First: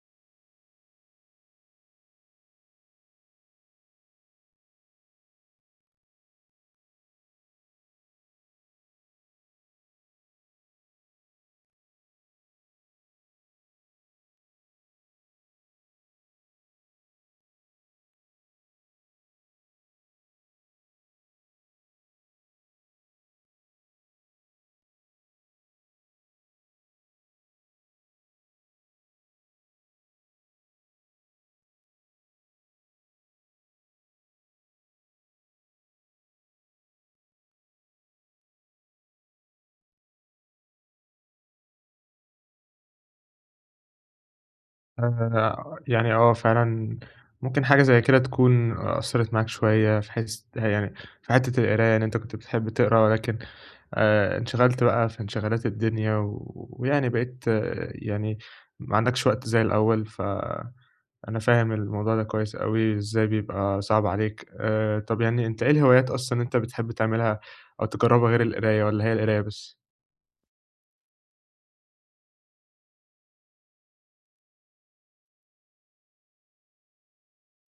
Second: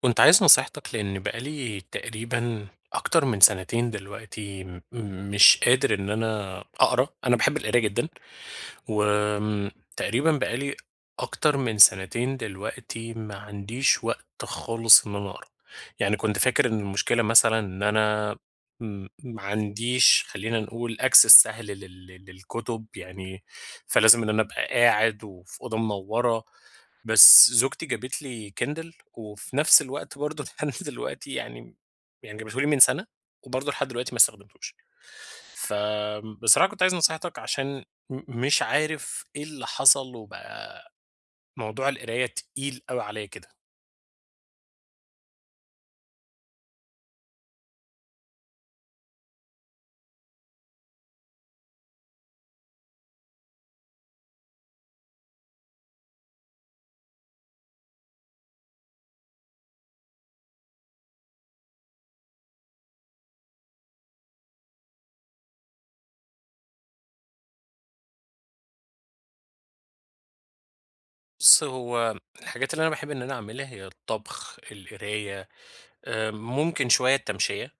كنت عايز نصيحتك لأن بقالي تقريبًا أكتر من سنتين دلوقتي مش قادر إن أنا أقرا، أنا باحب القراية جدًا، وآمم تقريبًا بقالي أكتر من سنتين دلوقتي ما عنديش وقت خالص إن أنا أقرا، يعني كنت فاكر إن المشكلة مثلًا إن أنا ما عنديش خلّينا نقول access سهل للكتب، يعني فلازم إن أنا أبقى قاعد وفي أوضة منوّرة. بس زوجتي جابت لي Kindle وفي نفس الوقت برضه لحد دلوقتي يعني جابته لي من سنة وبرضه لحد دلوقتي ما استخدمتوش. فبصراحة كنت عايز نصيحتك عشان مش عارف إيه اللي حصل وبقى موضوع القراية تقيل أوي عليّا كده. يعني، آه، فعلًا، ممكن حاجة زي كده تكون أثّرت معاك شوية في حيث، يعني في حتّة القراية، إن أنت كنت بتحب تقرا، ولكن انشغلت بقى في انشغالات الدنيا ويعني بقيت، يعني ما عندكش وقت زي الأول، فأنا فاهم الموضوع ده كويس أوي إزاي بيبقى صعب عليك. طَب، يعني أنت إيه الهوايات أصلًا أنت بتحب تعملها أو تجرّبها، غير القراية والّا هي القراية بس؟ بُص، هو الحاجات اللي أنا باحب إن أنا أعملها هي الطبخ، القراية، ممكن شوية التمشية.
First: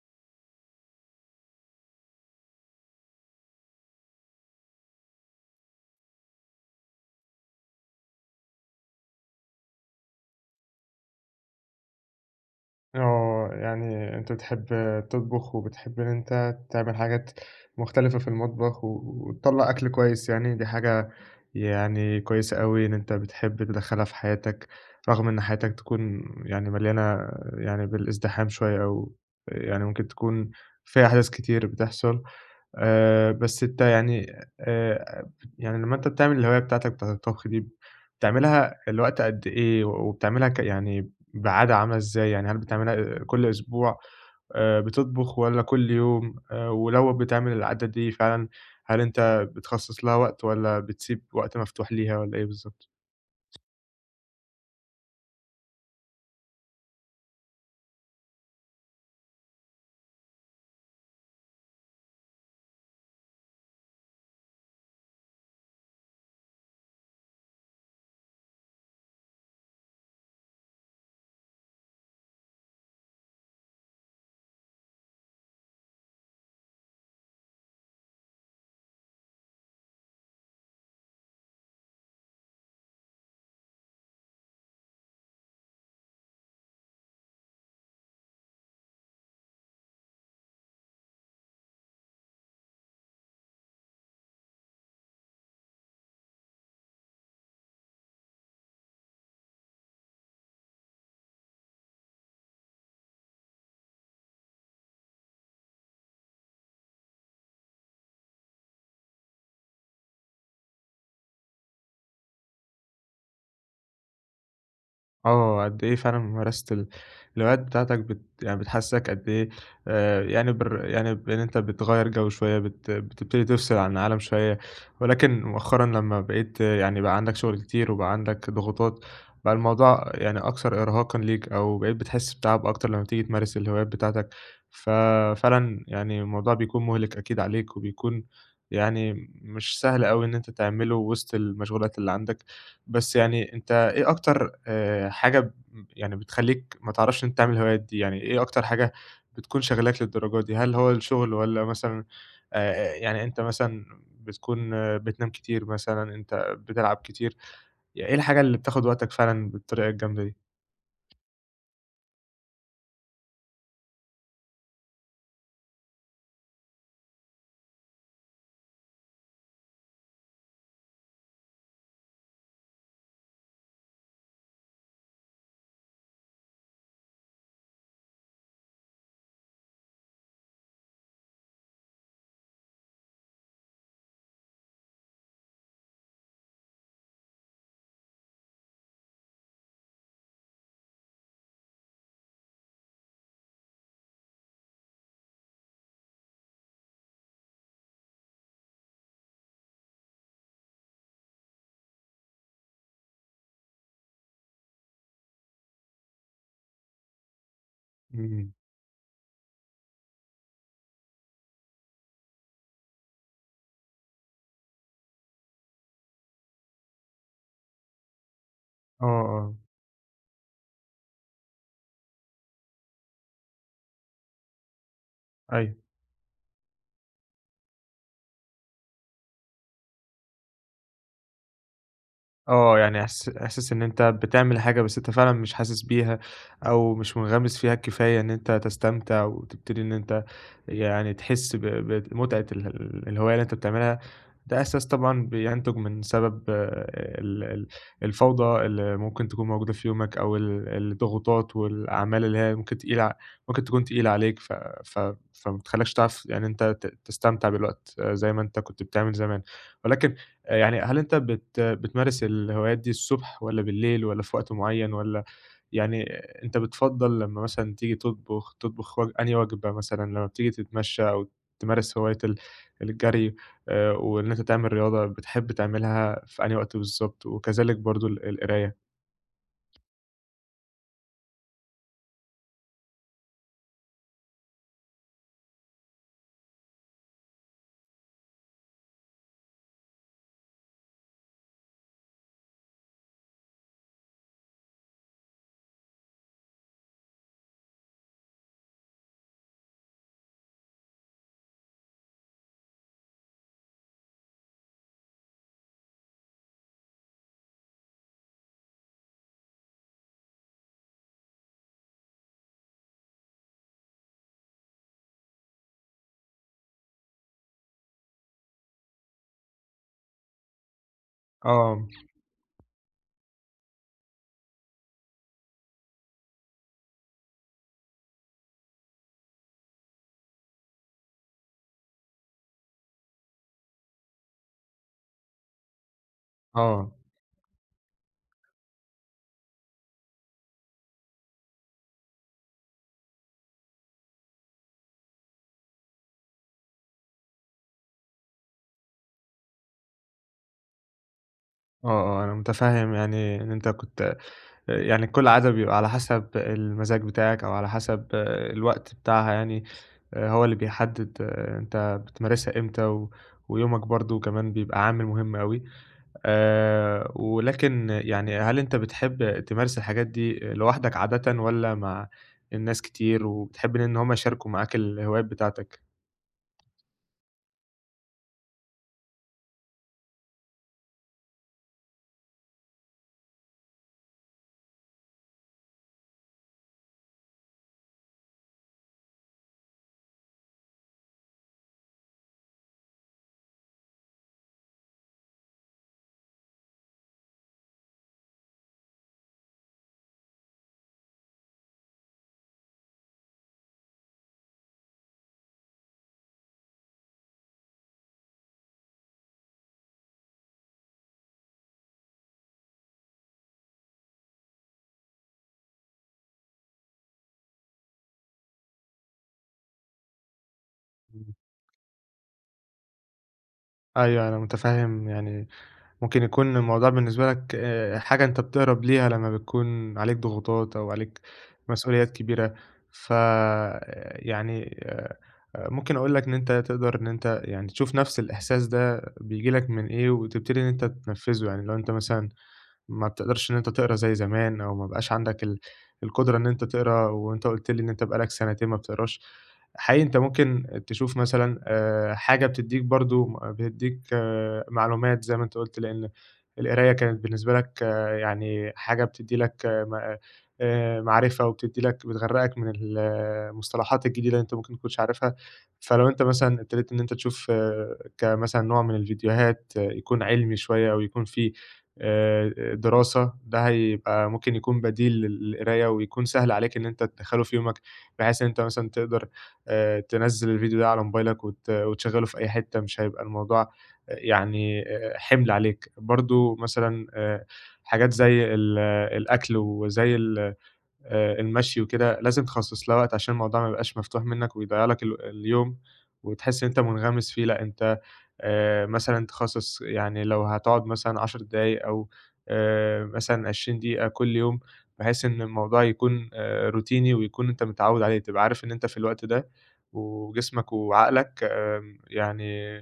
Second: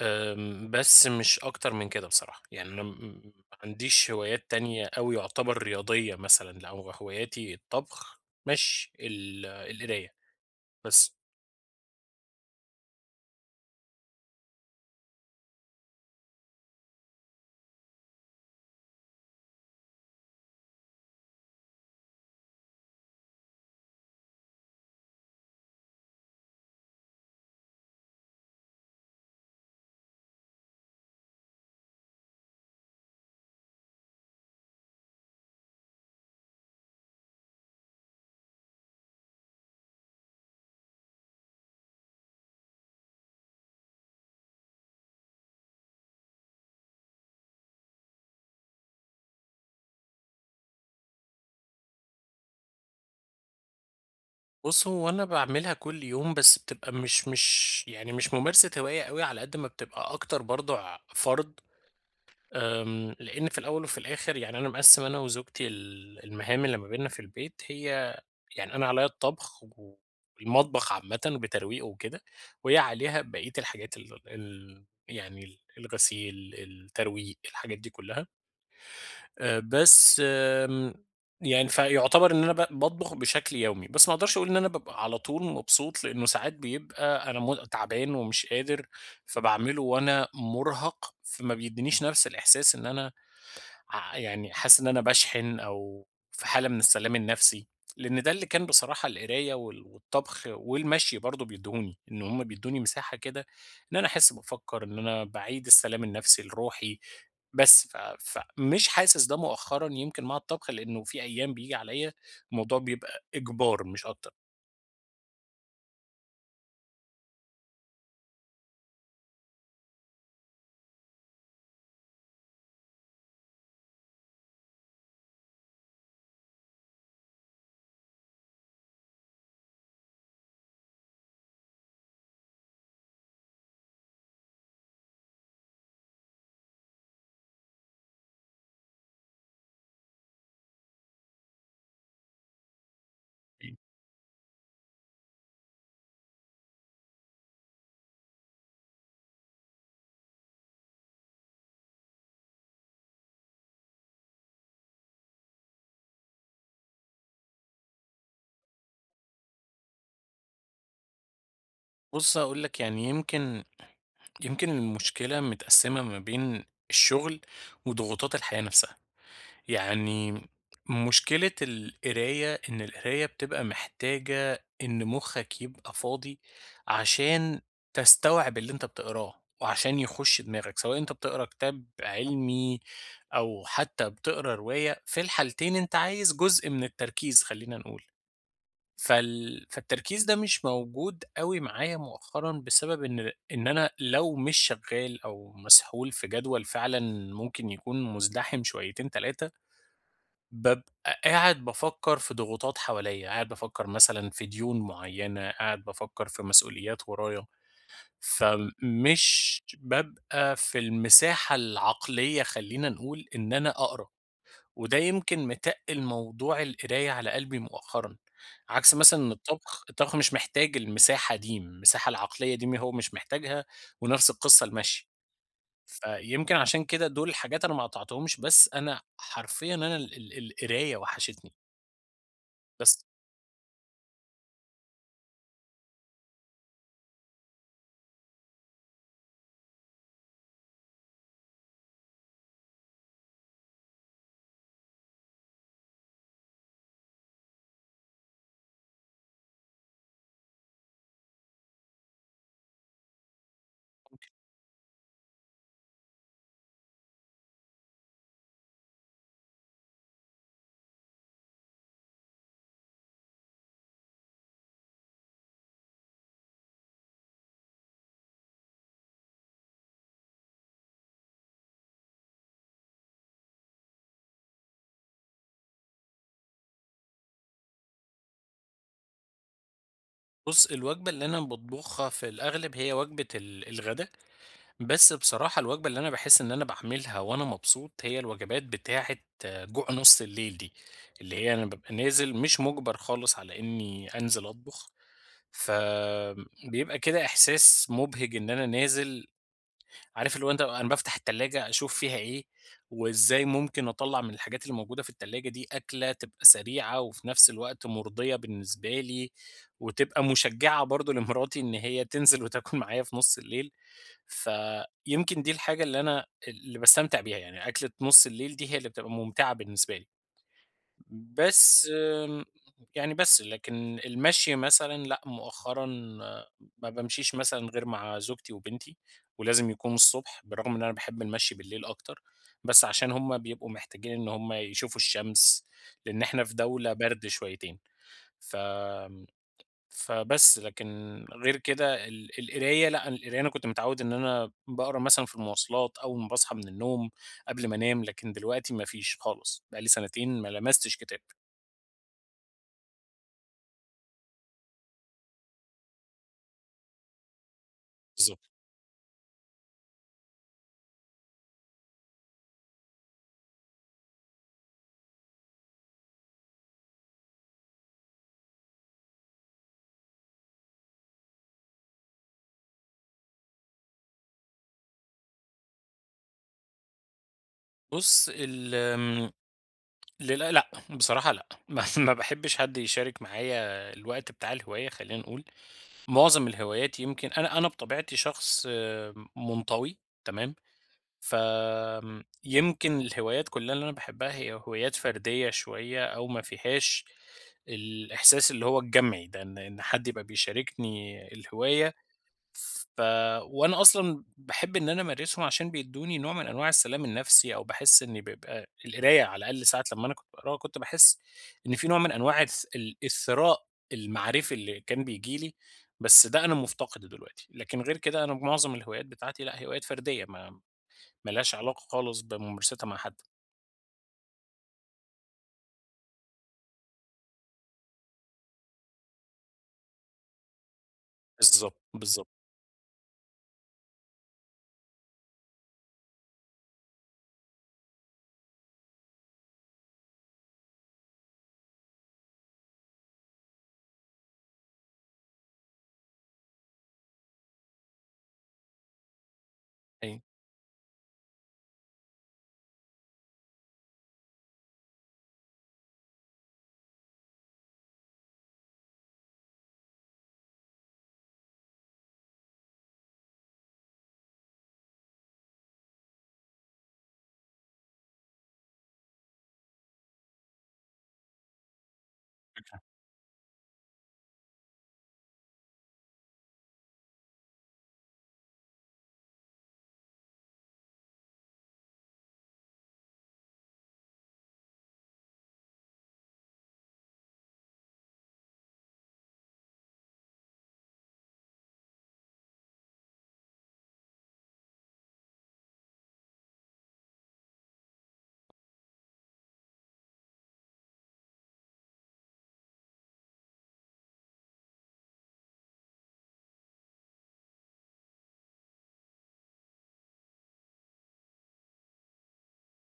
بس مش أكتر من كده بصراحة، يعني أنا م م ما عنديش هوايات تانية أوي يُعتبر رياضية مثلًا، لأ هو هواياتي الطبخ، ماشي، القراية بس. يعني أنت بتحب تطبخ وبتحب إن أنت تعمل حاجات مختلفة في المطبخ، و- وتطلّع أكل كويس يعني، دي حاجة يعني كويسة أوي إن أنت بتحب تدخّلها في حياتك، رغم إن حياتك تكون يعني مليانة، يعني بالازدحام شوية، أو يعني ممكن تكون فيها أحداث كتير بتحصل. بس أنت يعني، آآ يعني لمّا أنت بتعمل الهواية بتاعتك بتاعة الطبخ دي، بتعملها لوقت قد إيه؟ و- وبتعملها، يعني بعادة عاملة إزاي؟ يعني هل بتعملها كل أسبوع، بتطبخ، والّا كل يوم؟ ولو بتعمل العادة دي فعلًا، هل أنت بتخصص لها وقت والّا بتسيب وقت مفتوح ليها والّا إيه بالضبط؟ بُص هو أنا باعملها كل يوم، بس بتبقى مش يعني مش ممارسة هواية أوي، على قد ما بتبقى أكتر برضه ع فرض لإن في الأول وفي الآخر يعني أنا مقسّم أنا وزوجتي المهام اللي ما بيننا في البيت هي يعني أنا عليّا الطبخ والمطبخ عامةً بترويقه وكده، وهي عليها بقية الحاجات ال ال يعني الغسيل، الترويق، الحاجات دي كلّها. بس آمم، يعني فيعتبر إن أنا باطبخ بشكل يومي، بس ما أقدرش أقول إن أنا بابقى على طول مبسوط، لإنه ساعات بيبقى أنا تعبان ومش قادر، فباعمله وأنا مُرهَق، فما بيدّينيش نفس الإحساس إن أنا ع يعني حاسس إن أنا باشحن أو في حالة من السلام النفسي، لإن ده اللي كان بصراحة القراية والطبخ والمشي برضه بيدّوني، إن هم بيدّوني مساحة كده إن أنا أحس بافكّر، إن أنا باعيد السلام النفسي لروحي، بس فمش حاسس ده مؤخرًا يمكن مع الطبخ، لإنه في أيام بييجي عليَّ الموضوع بيبقى إجبار مش أكتر. قد إيه فعلًا ممارسة الهوايات بتاعتك، يعني بتحسّسك قد إيه؟ يعني، يعني بإن أنت بتغيّر جو شوية، بتبتدي تفصل عن العالم شوية، ولكن مؤخرًا لمّا بقيت، يعني بقى عندك شغل كتير وبقى عندك ضغوطات، بقى الموضوع يعني أكثر إرهاقًا ليك، أو بقيت بتحس بتعب أكتر لمّا تيجي تمارس الهوايات بتاعتك. ففعلًا يعني الموضوع بيكون مُهلِك أكيد عليك، وبيكون يعني مش سهل أوي إن أنت تعمله وسط المشغولات اللي عندك. بس يعني أنت إيه أكتر حاجة، يعني بتخلّيك ما تعرفش إن أنت تعمل الهوايات دي؟ يعني إيه أكتر حاجة بتكون شاغلاك للدرجة دي؟ هل هو الشغل، والّا مثلًا يعني أنت مثلًا بتكون، بتنام كتير مثلًا، أنت بتلعب كتير، يعني إيه الحاجة اللي بتاخد وقتك فعلًا بالطريقة الجامدة دي؟ بُص هاقول لك يعني يمكن المشكلة متقسّمة ما بين الشغل وضغوطات الحياة نفسها. يعني مشكلة القراية إن القراية بتبقى محتاجة إن مخك يبقى فاضي عشان تستوعب اللي أنت بتقراه وعشان يخش دماغك سواء أنت بتقرا كتاب علمي أو حتى بتقرا رواية في الحالتين أنت عايز جزء من التركيز خلينا نقول فالتركيز ده مش موجود قوي معايا مؤخرا بسبب ان انا لو مش شغال او مسحول في جدول فعلا ممكن يكون مزدحم شويتين تلاتة بابقى قاعد بافكّر في ضغوطات حواليّا، قاعد بافكّر مثلًا في ديون معيّنة، قاعد بافكّر في مسؤوليات ورايا، إمم. فمش بابقى في المساحة العقلية خلّينا نقول إن أنا أقرا، وده يمكن متقِّل موضوع القراية على قلبي مؤخرًا، عكس آه، مثلًا إن آه، الطبخ، الطبخ مش محتاج المساحة دي، المساحة العقلية دي هو مش محتاجها ونفس القصة المشي، أيوه. فيمكن عشان كده دول الحاجات أنا ما قطعتهمش، بس أنا حرفيًا أنا ال ال القراية وحشتني. يعني، بس إحساس إن أنت بتعمل حاجة بس أنت فعلًا مش حاسس بيها، أو مش منغمس فيها الكفاية إن أنت تستمتع وتبتدي إن أنت يعني تحس بمتعة الهواية اللي أنت بتعملها. ده إحساس طبعًا بينتج من سبب، آه، ال ال الفوضى اللي ممكن تكون موجودة في يومك، أو الضغوطات والأعمال اللي هي ممكن تقيلة، ممكن تكون تقيلة عليك، ف ف فما بتخلّكش تعرف، يعني أنت تستمتع بالوقت، زي ما أنت كنت بتعمل زمان. ولكن يعني، هل أنت بتمارس الهوايات دي الصبح، والّا بالليل، والّا في وقت معيّن، والّا يعني أنت بتفضّل لمّا مثلًا تيجي تطبخ أنهي وجبة؟ مثلًا لمّا بتيجي تتمشّى، أو تمارس هواية الجري، وإن أنت تعمل رياضة، بتحب تعملها في أنهي وقت بالضبط؟ وكذلك برضه القراية. بُص، الوجبة اللي أنا باطبخها في الأغلب هي وجبة الغدا، بس بصراحة الوجبة اللي أنا باحس إن أنا باعملها وأنا مبسوط هي الوجبات بتاعة آه، جوع نُص الليل دي، اللي هي أنا بابقى نازل مش مُجبر خالص على إني أنزل أطبخ، فبيبقى كده إحساس مُبهِج إن أنا نازل عارف اللي هو أنت أنا بافتح التلاجة أشوف فيها إيه، وإزاي ممكن أطلّع من الحاجات اللي موجودة في التلاجة دي أكلة تبقى سريعة وفي نفس الوقت مُرضية بالنسبة لي، وتبقى مشجعة برضه لمراتي إن هي تنزل وتاكل معايا في نُص الليل، فيمكن دي الحاجة اللي أنا باستمتع بيها، يعني أكلة نُص الليل دي هي اللي بتبقى ممتعة بالنسبة لي. آه، بس آمم، يعني بس، لكن المشي مثلًا لأ، مؤخرًا ما بامشيش مثلًا غير مع زوجتي وبنتي، ولازم يكون الصبح، بالرغم إن أنا باحب المشي بالليل أكتر، بس عشان هُم بيبقوا محتاجين إن هُم يشوفوا الشمس، لإن إحنا في آه، دولة برد شويتين، ف فبس، لكن غير كده القراية لأ، القراية أنا كنت متعوّد إن أنا باقرا مثلًا في المواصلات، أول ما باصحى من النوم، قبل ما أنام، لكن دلوقتي ما فيش خالص، بقى لي سنتين ما لمستش كتاب. آه، آه، أنا متفهّم يعني إن أنت كنت، يعني كل عادة بيبقى على حسب المزاج بتاعك، أو على حسب، بالضبط. الوقت بتاعها يعني. هو اللي بيحدد، أنت بتمارسها إمتى، ويومك برضه كمان بيبقى عامل مهم أوي. ولكن يعني، هل أنت بتحب تمارس الحاجات دي لوحدك عادةً، والّا مع الناس كتير وبتحب إن هم يشاركوا معاك الهوايات بتاعتك؟ بُص ال آمم لل لأ، بصراحة لأ، ما باحبش حد يشارك معايا الوقت بتاع الهواية خلّينا نقول، معظم الهوايات يمكن أنا بطبيعتي شخص آه، منطوي تمام، يمكن الهوايات كلّها اللي أنا باحبها هي هوايات فردية شوية أو ما فيهاش الإحساس اللي هو الجمعي ده، إن حد يبقى بيشاركني الهواية ف وأنا أصلًا باحب إن أنا أمارسهم عشان بيدّوني نوع من أنواع السلام النفسي، أو باحس إني بيبقى القراية على الأقل ساعة لمّا أنا كنت باقراها كنت باحس إن في نوع من أنواع الثراء المعرفي اللي كان بييجي لي، بس ده أنا مفتقده دلوقتي، لكن غير كده أنا معظم الهوايات بتاعتي لأ، هوايات فردية ما إمم. لهاش علاقة خالص بممارستها مع حد. أيوه، أنا متفهم يعني، ممكن يكون الموضوع بالنسبة لك حاجة أنت بتهرب ليها لمّا بتكون عليك ضغوطات، أو عليك بالضبط، مسؤوليات بالضبط، كبيرة. ف آه، يعني، ممكن أقول لك إن أنت تقدر إن أنت يعني تشوف نفس الإحساس ده بييجي لك من إيه، وتبتدي إن أنت تنفّذه. يعني لو أنت مثلًا ما بتقدرش إن أنت تقرا زي زمان، أو ما بقاش عندك القدرة إن أنت تقرا، وأنت قُلت لي إن أنت بقى لك سنتين ما بتقراش. حقيقي أنت أيوه، ممكن تشوف مثلًا حاجة بتدّيك برضه، بتدّيك، معلومات زي ما أنت قُلت، لإن القراية كانت بالنسبة لك، يعني حاجة بتدّي لك، آه، م معرفة، وبتدّي لك، بتغرّقك من المصطلحات الجديدة اللي أنت ممكن ما تكونش عارفها. فلو أنت مثلًا ابتديت إن أنت تشوف، كمثلًا نوع من الفيديوهات، يكون علمي شوية، أو يكون فيه دراسة، ده هيبقى ممكن يكون بديل للقراية، ويكون سهل عليك إن أنت تدخّله في يومك، بحيث إن أنت مثلًا تقدر تنزّل الفيديو ده على موبايلك، وت وتشغّله في أي حتّة، مش هيبقى الموضوع، حِمل عليك. برضه مثلًا، حاجات زي ال آه، الأكل، وزي ال المشي وكده، لازم تخصّص لها وقت عشان الموضوع ما يبقاش مفتوح منّك، ويضيّع لك اليوم، وتحس إن أنت منغمس فيه. لأ، أنت مثلًا تخصّص، يعني لو هتقعد مثلًا 10 دقايق، أو مثلًا 20 دقيقة كل يوم، بحيث إن الموضوع يكون روتيني، ويكون أنت متعوّد عليه، تبقى عارف إن أنت في الوقت ده، وجسمك وعقلك، يعني،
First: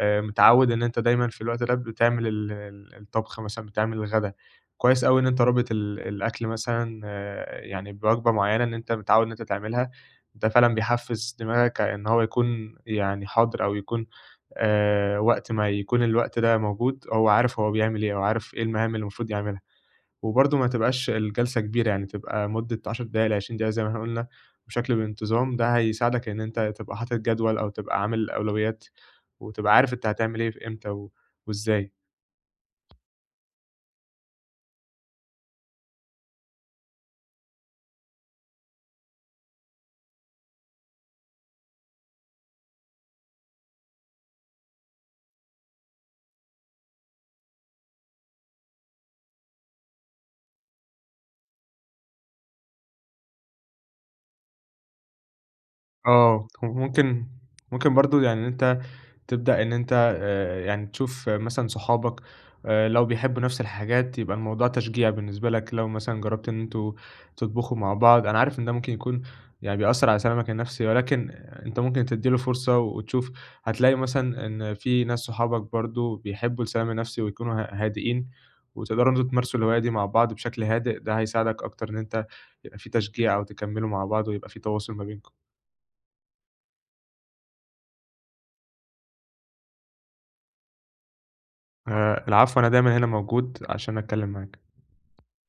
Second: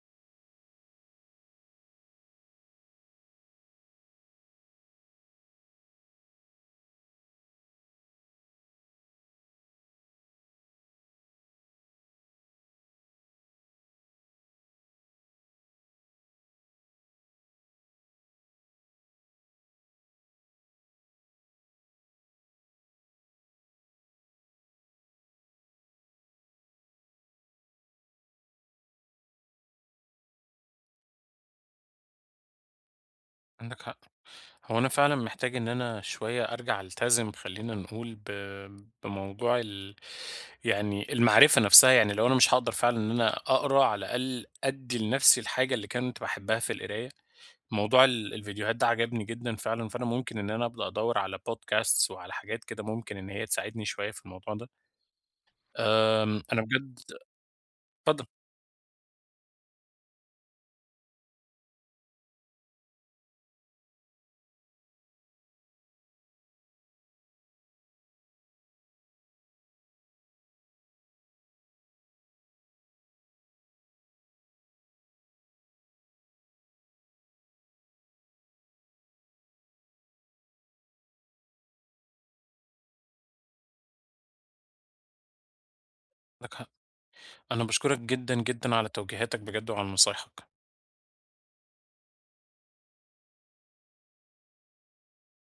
متعوّد إن أنت دايمًا في الوقت ده بتعمل ال ال الطبخ مثلًا، بتعمل الغدا. كويس أوي إن أنت رابط الأكل مثلًا، يعني بوجبة معيّنة إن أنت متعوّد إن أنت تعملها، ده فعلًا بيحفّز دماغك إن هو يكون يعني حاضر، أو يكون وقت ما يكون الوقت ده موجود، هو عارف هو بيعمل إيه، أو عارف إيه المهام اللي المفروض يعملها. وبرضه ما تبقاش الجلسة كبيرة، يعني تبقى مدة 10 دقايق ل20 دقيقة زي ما إحنا قُلنا بشكل بانتظام، ده هيساعدك إن أنت تبقى حاطط جدول، أو تبقى عامل أولويات، وتبقى عارف أنت هتعمل إيه، في إمتى، وإزاي. عندك حق. هو أنا فعلًا محتاج إن أنا شوية أرجع ألتزم خلّينا نقول بموضوع يعني المعرفة نفسها، يعني لو أنا مش هاقدر فعلًا إن أنا أقرا على الأقل أدّي لنفسي الحاجة اللي كنت باحبها في القراية، موضوع الفيديوهات ده عجبني جدًا فعلًا، فأنا ممكن إن أنا أبدأ أدوّر على podcasts وعلى حاجات كده ممكن إن هي تساعدني شوية في الموضوع ده. آمم، آه، أنا بجد وممكن برضه اتفضل، يعني إن أنت تبدأ إن أنت، يعني تشوف، مثلًا صحابك، لو بيحبّوا نَفْس الحاجات يبقى الموضوع تشجيع بالنسبة لك. لو مثلًا جرّبت إن أنتم تطبخوا مع بعض، أنا عارف إن ده ممكن يكون يعني بيأثّر على سلامك النَفْسي، ولكن أنت ممكن تدّي له فرصة وتشوف، هتلاقي مثلًا إن في ناس صحابك برضه بيحبّوا السلام النَفْسي ويكونوا هادئين، وتقدروا إن أنتم تمارسوا الهواية دي مع بعض بشكل هادئ، ده هيساعدك أكتر إن أنت يبقى في تشجيع، أو تكمّلوا مع بعض ويبقى في تواصل ما بينكم. عندك حق، أنا باشكرك جدًا، جدًا على توجيهاتك بجد وعلى نصايحك. العفو، أنا دايمًا هنا موجود عشان أتكلّم معاك.